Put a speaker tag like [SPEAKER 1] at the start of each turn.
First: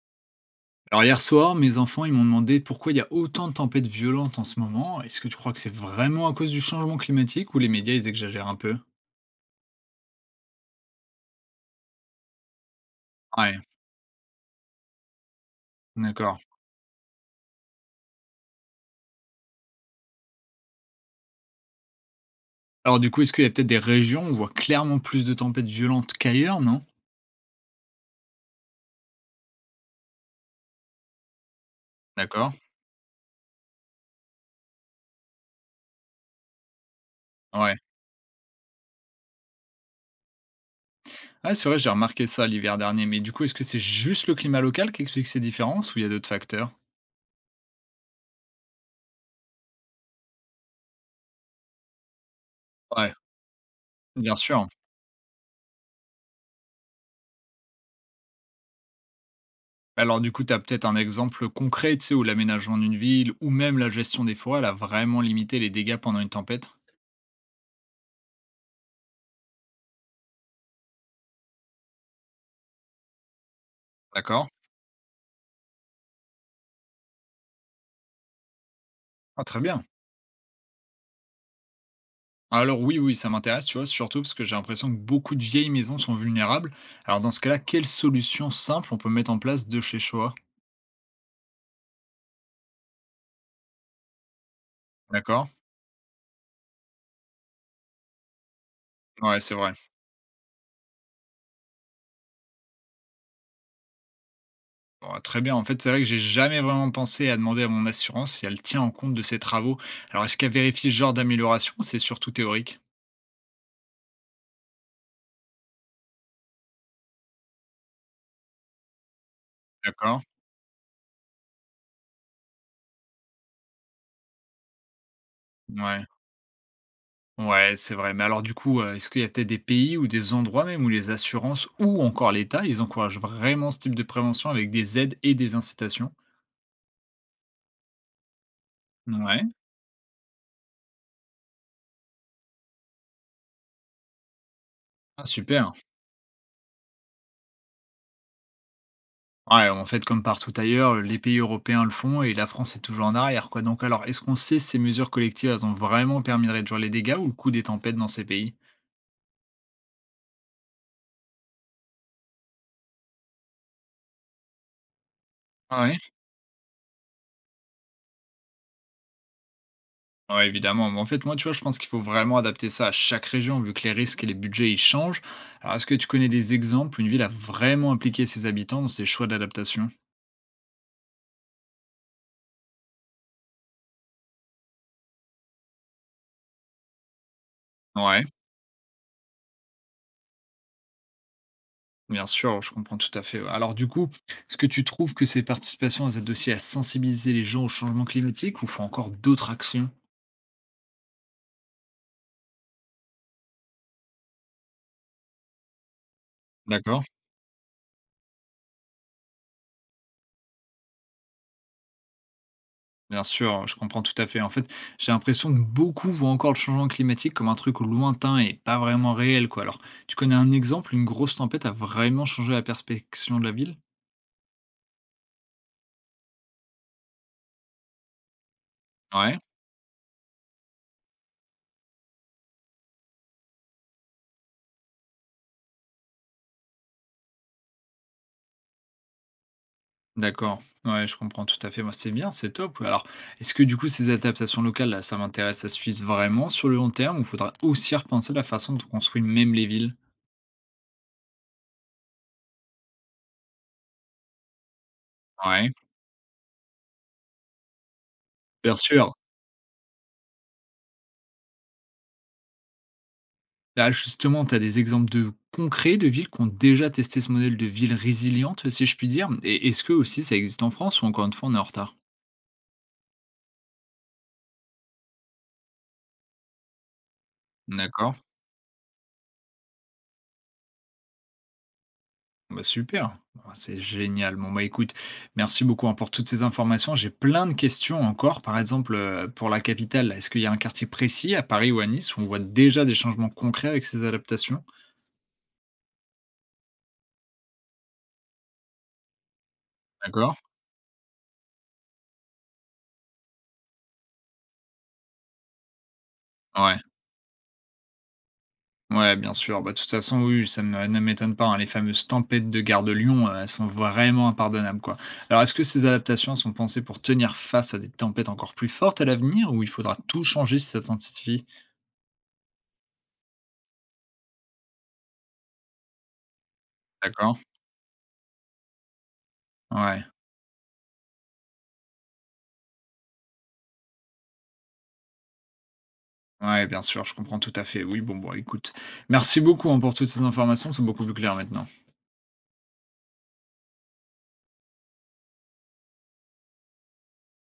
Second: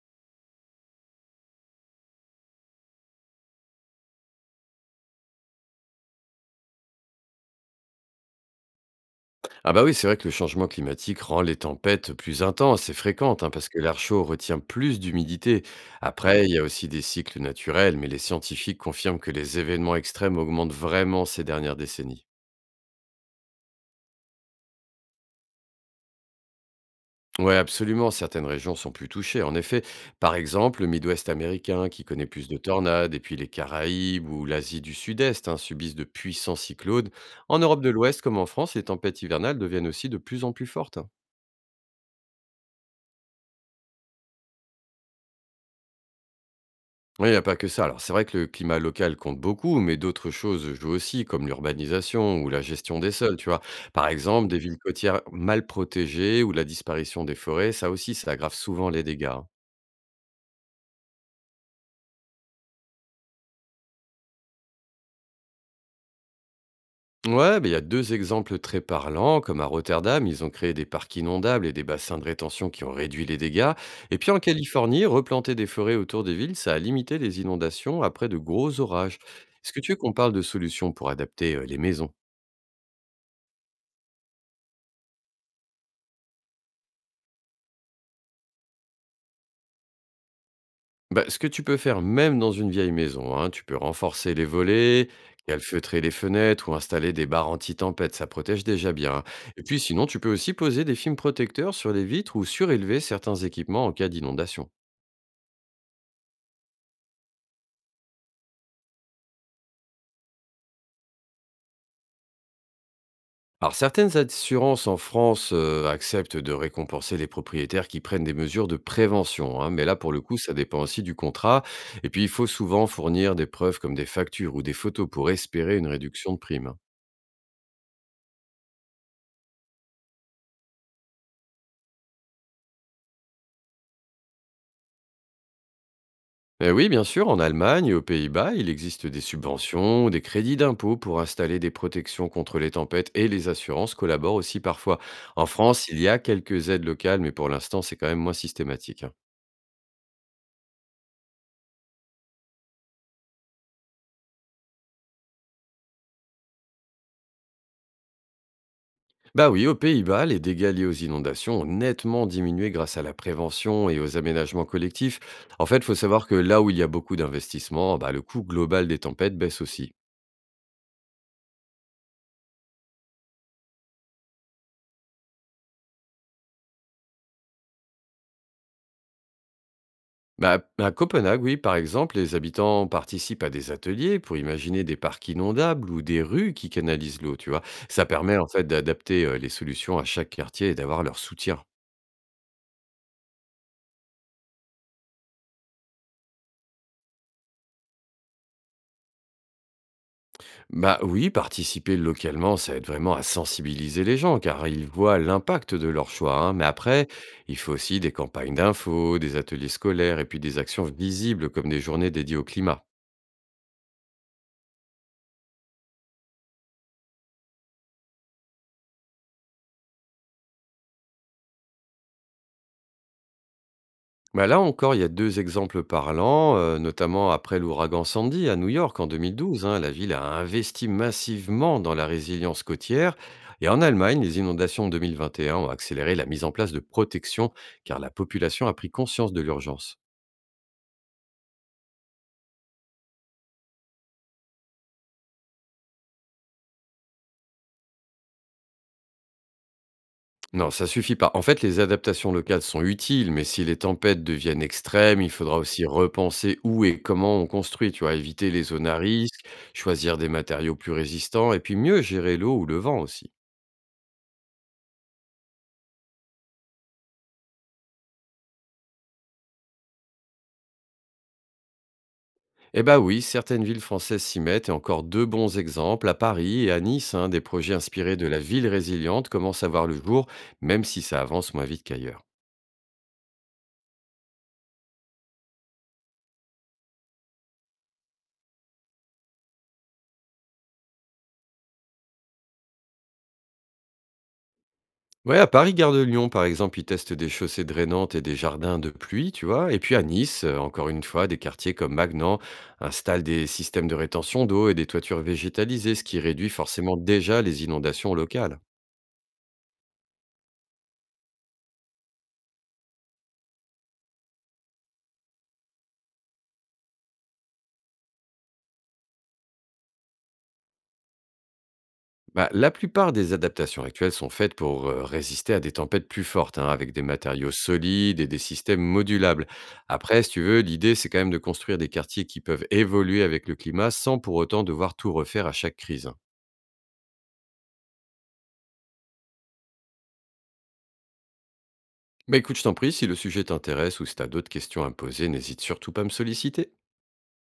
[SPEAKER 1] Alors hier soir, mes enfants, ils m'ont demandé pourquoi il y a autant de tempêtes violentes en ce moment. Est-ce que tu crois que c'est vraiment à cause du changement climatique ou les médias, ils exagèrent un peu?
[SPEAKER 2] Ah bah oui, c'est vrai que le changement climatique rend les tempêtes plus intenses et fréquentes, hein,
[SPEAKER 1] Ouais,
[SPEAKER 2] parce que l'air chaud retient plus d'humidité.
[SPEAKER 1] d'accord.
[SPEAKER 2] Après, il y a aussi des cycles naturels, mais les scientifiques confirment que les événements extrêmes augmentent vraiment ces dernières décennies.
[SPEAKER 1] Alors du coup, est-ce qu'il y a peut-être des régions où on voit clairement plus de tempêtes violentes qu'ailleurs, non?
[SPEAKER 2] Ouais, absolument, certaines régions sont plus touchées. En effet, par exemple, le Midwest américain, qui connaît plus
[SPEAKER 1] D'accord.
[SPEAKER 2] de tornades, et puis les Caraïbes ou l'Asie du Sud-Est hein, subissent de puissants cyclones. En
[SPEAKER 1] Ouais.
[SPEAKER 2] Europe de l'Ouest, comme en France, les tempêtes hivernales deviennent aussi de plus en plus fortes, hein.
[SPEAKER 1] Ouais, c'est vrai, j'ai remarqué ça l'hiver dernier. Mais du coup, est-ce que c'est juste le climat local qui explique ces différences ou il y a d'autres facteurs?
[SPEAKER 2] Oui, il y a pas que ça. Alors, c'est vrai que le climat local compte beaucoup, mais d'autres choses jouent aussi, comme l'urbanisation ou la gestion des
[SPEAKER 1] Ouais,
[SPEAKER 2] sols, tu vois. Par
[SPEAKER 1] bien
[SPEAKER 2] exemple, des
[SPEAKER 1] sûr.
[SPEAKER 2] villes côtières mal protégées ou la disparition des forêts, ça aussi, ça aggrave souvent les dégâts, hein.
[SPEAKER 1] Alors du coup, tu as peut-être un exemple concret, tu sais, où l'aménagement d'une ville ou même la gestion des forêts, elle a vraiment limité les dégâts pendant une tempête?
[SPEAKER 2] Ouais, mais il y a deux exemples très parlants, comme à Rotterdam, ils ont créé des parcs inondables et des bassins de rétention qui ont réduit les dégâts. Et puis en
[SPEAKER 1] D'accord.
[SPEAKER 2] Californie, replanter des forêts autour des villes, ça a limité les inondations après de gros orages.
[SPEAKER 1] Ah, très
[SPEAKER 2] Est-ce que
[SPEAKER 1] bien.
[SPEAKER 2] tu veux qu'on parle de solutions pour adapter les maisons.
[SPEAKER 1] Alors oui, oui, ça m'intéresse, tu vois, surtout parce que j'ai l'impression que beaucoup de vieilles maisons sont vulnérables. Alors dans ce cas-là, quelle solution simple on peut mettre en place de chez soi?
[SPEAKER 2] Bah, ce que tu peux faire même dans une vieille maison, hein, tu peux renforcer les volets,
[SPEAKER 1] D'accord?
[SPEAKER 2] calfeutrer les fenêtres ou installer des barres anti-tempête, ça protège déjà bien, hein.
[SPEAKER 1] Ouais, c'est
[SPEAKER 2] Et
[SPEAKER 1] vrai.
[SPEAKER 2] puis sinon, tu peux aussi poser des films protecteurs sur les vitres ou surélever certains équipements en cas d'inondation.
[SPEAKER 1] Bon, ah, très bien. En fait, c'est vrai que j'ai jamais vraiment pensé à demander à mon assurance si elle tient en compte de ses travaux. Alors est-ce qu'elle vérifie ce genre d'amélioration ou c'est surtout théorique?
[SPEAKER 2] Alors certaines assurances en France acceptent de récompenser les propriétaires qui prennent des mesures de prévention, hein, mais là pour le
[SPEAKER 1] D'accord?
[SPEAKER 2] coup ça dépend aussi du contrat, et puis il faut souvent fournir des preuves comme des factures ou des photos pour espérer une
[SPEAKER 1] Ouais.
[SPEAKER 2] réduction de prime.
[SPEAKER 1] Ouais, c'est vrai. Mais alors du coup, est-ce qu'il y a peut-être des pays ou des endroits même où les assurances ou encore l'État, ils encouragent vraiment ce type de prévention avec des aides et des incitations?
[SPEAKER 2] Eh oui, bien sûr, en Allemagne et aux Pays-Bas, il existe des
[SPEAKER 1] Ouais.
[SPEAKER 2] subventions, ou des crédits d'impôt pour installer des protections contre les tempêtes et les assurances collaborent aussi parfois.
[SPEAKER 1] Ah,
[SPEAKER 2] En
[SPEAKER 1] super.
[SPEAKER 2] France, il y a quelques aides locales, mais pour l'instant, c'est quand même moins systématique, hein.
[SPEAKER 1] Ouais, en fait, comme partout ailleurs, les pays européens le font et la France est toujours en arrière, quoi. Donc, alors, est-ce qu'on sait si ces mesures collectives, elles ont vraiment permis de réduire les dégâts ou le coût des tempêtes dans ces pays?
[SPEAKER 2] Bah oui, aux Pays-Bas, les dégâts liés aux inondations ont nettement diminué grâce à la prévention et aux aménagements collectifs. En fait,
[SPEAKER 1] Ah
[SPEAKER 2] il faut
[SPEAKER 1] ouais,
[SPEAKER 2] savoir que là où il y a beaucoup d'investissements, bah, le coût global des tempêtes baisse aussi.
[SPEAKER 1] ouais, évidemment. Mais en fait, moi, tu vois, je pense qu'il faut vraiment adapter ça à chaque région, vu que les risques et les budgets, ils changent. Alors, est-ce que tu connais des exemples où une ville a vraiment impliqué ses habitants dans ses choix d'adaptation?
[SPEAKER 2] Bah, à Copenhague, oui, par exemple, les habitants participent à des ateliers pour imaginer des parcs inondables ou des rues qui canalisent l'eau, tu vois. Ça
[SPEAKER 1] Ouais,
[SPEAKER 2] permet en fait d'adapter les solutions à chaque quartier et d'avoir leur soutien.
[SPEAKER 1] bien sûr, je comprends tout à fait. Ouais. Alors, du coup, est-ce que tu trouves que ces participations, elles aident aussi à sensibiliser les gens au changement climatique ou font encore d'autres actions?
[SPEAKER 2] Bah oui, participer localement, ça aide vraiment à sensibiliser les gens car ils voient l'impact de leur choix, hein. Mais
[SPEAKER 1] D'accord.
[SPEAKER 2] après, il faut aussi des campagnes d'infos, des ateliers scolaires et puis des actions visibles comme des journées dédiées au climat.
[SPEAKER 1] Bien sûr, je comprends tout à fait. En fait, j'ai l'impression que beaucoup voient encore le changement climatique comme un truc lointain et pas vraiment réel, quoi. Alors, tu connais un exemple, une grosse tempête a vraiment changé la perspective de la ville?
[SPEAKER 2] Bah là encore, il y a deux exemples parlants, notamment après l'ouragan Sandy à New York en
[SPEAKER 1] Ouais,
[SPEAKER 2] 2012, hein, la ville a investi massivement dans la résilience côtière. Et en Allemagne, les inondations de 2021 ont accéléré la mise en place de protections car la population a pris conscience de l'urgence.
[SPEAKER 1] d'accord. Ouais, je comprends tout à fait. Moi, c'est bien, c'est top. Alors, est-ce que du coup, ces adaptations locales, là, ça m'intéresse, ça suffit vraiment sur le long terme ou faudra aussi repenser la façon dont on construit même les villes?
[SPEAKER 2] Non, ça suffit pas. En fait, les adaptations locales sont utiles, mais si les tempêtes deviennent extrêmes, il faudra
[SPEAKER 1] Ouais,
[SPEAKER 2] aussi repenser où et comment on construit, tu vois, éviter les
[SPEAKER 1] bien
[SPEAKER 2] zones à
[SPEAKER 1] sûr.
[SPEAKER 2] risque, choisir des matériaux plus résistants et puis mieux gérer l'eau ou le vent aussi.
[SPEAKER 1] Ah justement, tu as des exemples de concrets de villes qui ont déjà testé ce modèle de ville résiliente, si je puis dire? Et est-ce que aussi ça existe en France ou encore une fois on est en retard?
[SPEAKER 2] Eh ben oui, certaines villes françaises s'y mettent et encore deux bons exemples. À Paris et à Nice, hein, des projets
[SPEAKER 1] D'accord,
[SPEAKER 2] inspirés de la ville résiliente commencent à voir le jour, même si ça avance moins vite qu'ailleurs.
[SPEAKER 1] bah super, ah c'est génial. Bon bah écoute, merci beaucoup, hein, pour toutes ces informations. J'ai plein de questions encore, par exemple, pour la capitale, là, est-ce qu'il y a un quartier précis à Paris ou à Nice où on voit déjà des changements concrets avec ces adaptations?
[SPEAKER 2] Ouais, à Paris, Gare de Lyon, par exemple, ils testent des chaussées drainantes et des jardins de pluie, tu vois. Et puis à
[SPEAKER 1] D'accord,
[SPEAKER 2] Nice, encore une fois, des quartiers comme Magnan installent des systèmes de rétention d'eau et des toitures végétalisées, ce qui réduit
[SPEAKER 1] ouais.
[SPEAKER 2] forcément déjà les inondations locales.
[SPEAKER 1] Ouais, bien sûr. Bah, de toute façon, oui, ne m'étonne pas. Hein. Les fameuses tempêtes de Gare de Lyon, elles sont vraiment impardonnables, quoi. Alors, est-ce que ces adaptations sont pensées pour tenir face à des tempêtes encore plus fortes à l'avenir, ou il faudra tout changer si ça s'intensifie?
[SPEAKER 2] Bah, la plupart des adaptations actuelles sont faites pour résister à des tempêtes plus fortes, hein, avec des
[SPEAKER 1] D'accord.
[SPEAKER 2] matériaux solides et des systèmes modulables.
[SPEAKER 1] Ouais.
[SPEAKER 2] Après, si tu veux, l'idée, c'est quand même de construire des quartiers qui peuvent évoluer avec le climat sans pour autant devoir tout refaire à chaque crise, hein.
[SPEAKER 1] Ouais, bien sûr, je comprends tout à fait. Oui, bon, bon, écoute. Merci beaucoup, hein, pour toutes ces informations, c'est beaucoup plus clair maintenant.
[SPEAKER 2] Mais écoute, je t'en prie, si le sujet t'intéresse ou si tu as d'autres questions à me poser, n'hésite surtout pas à me solliciter.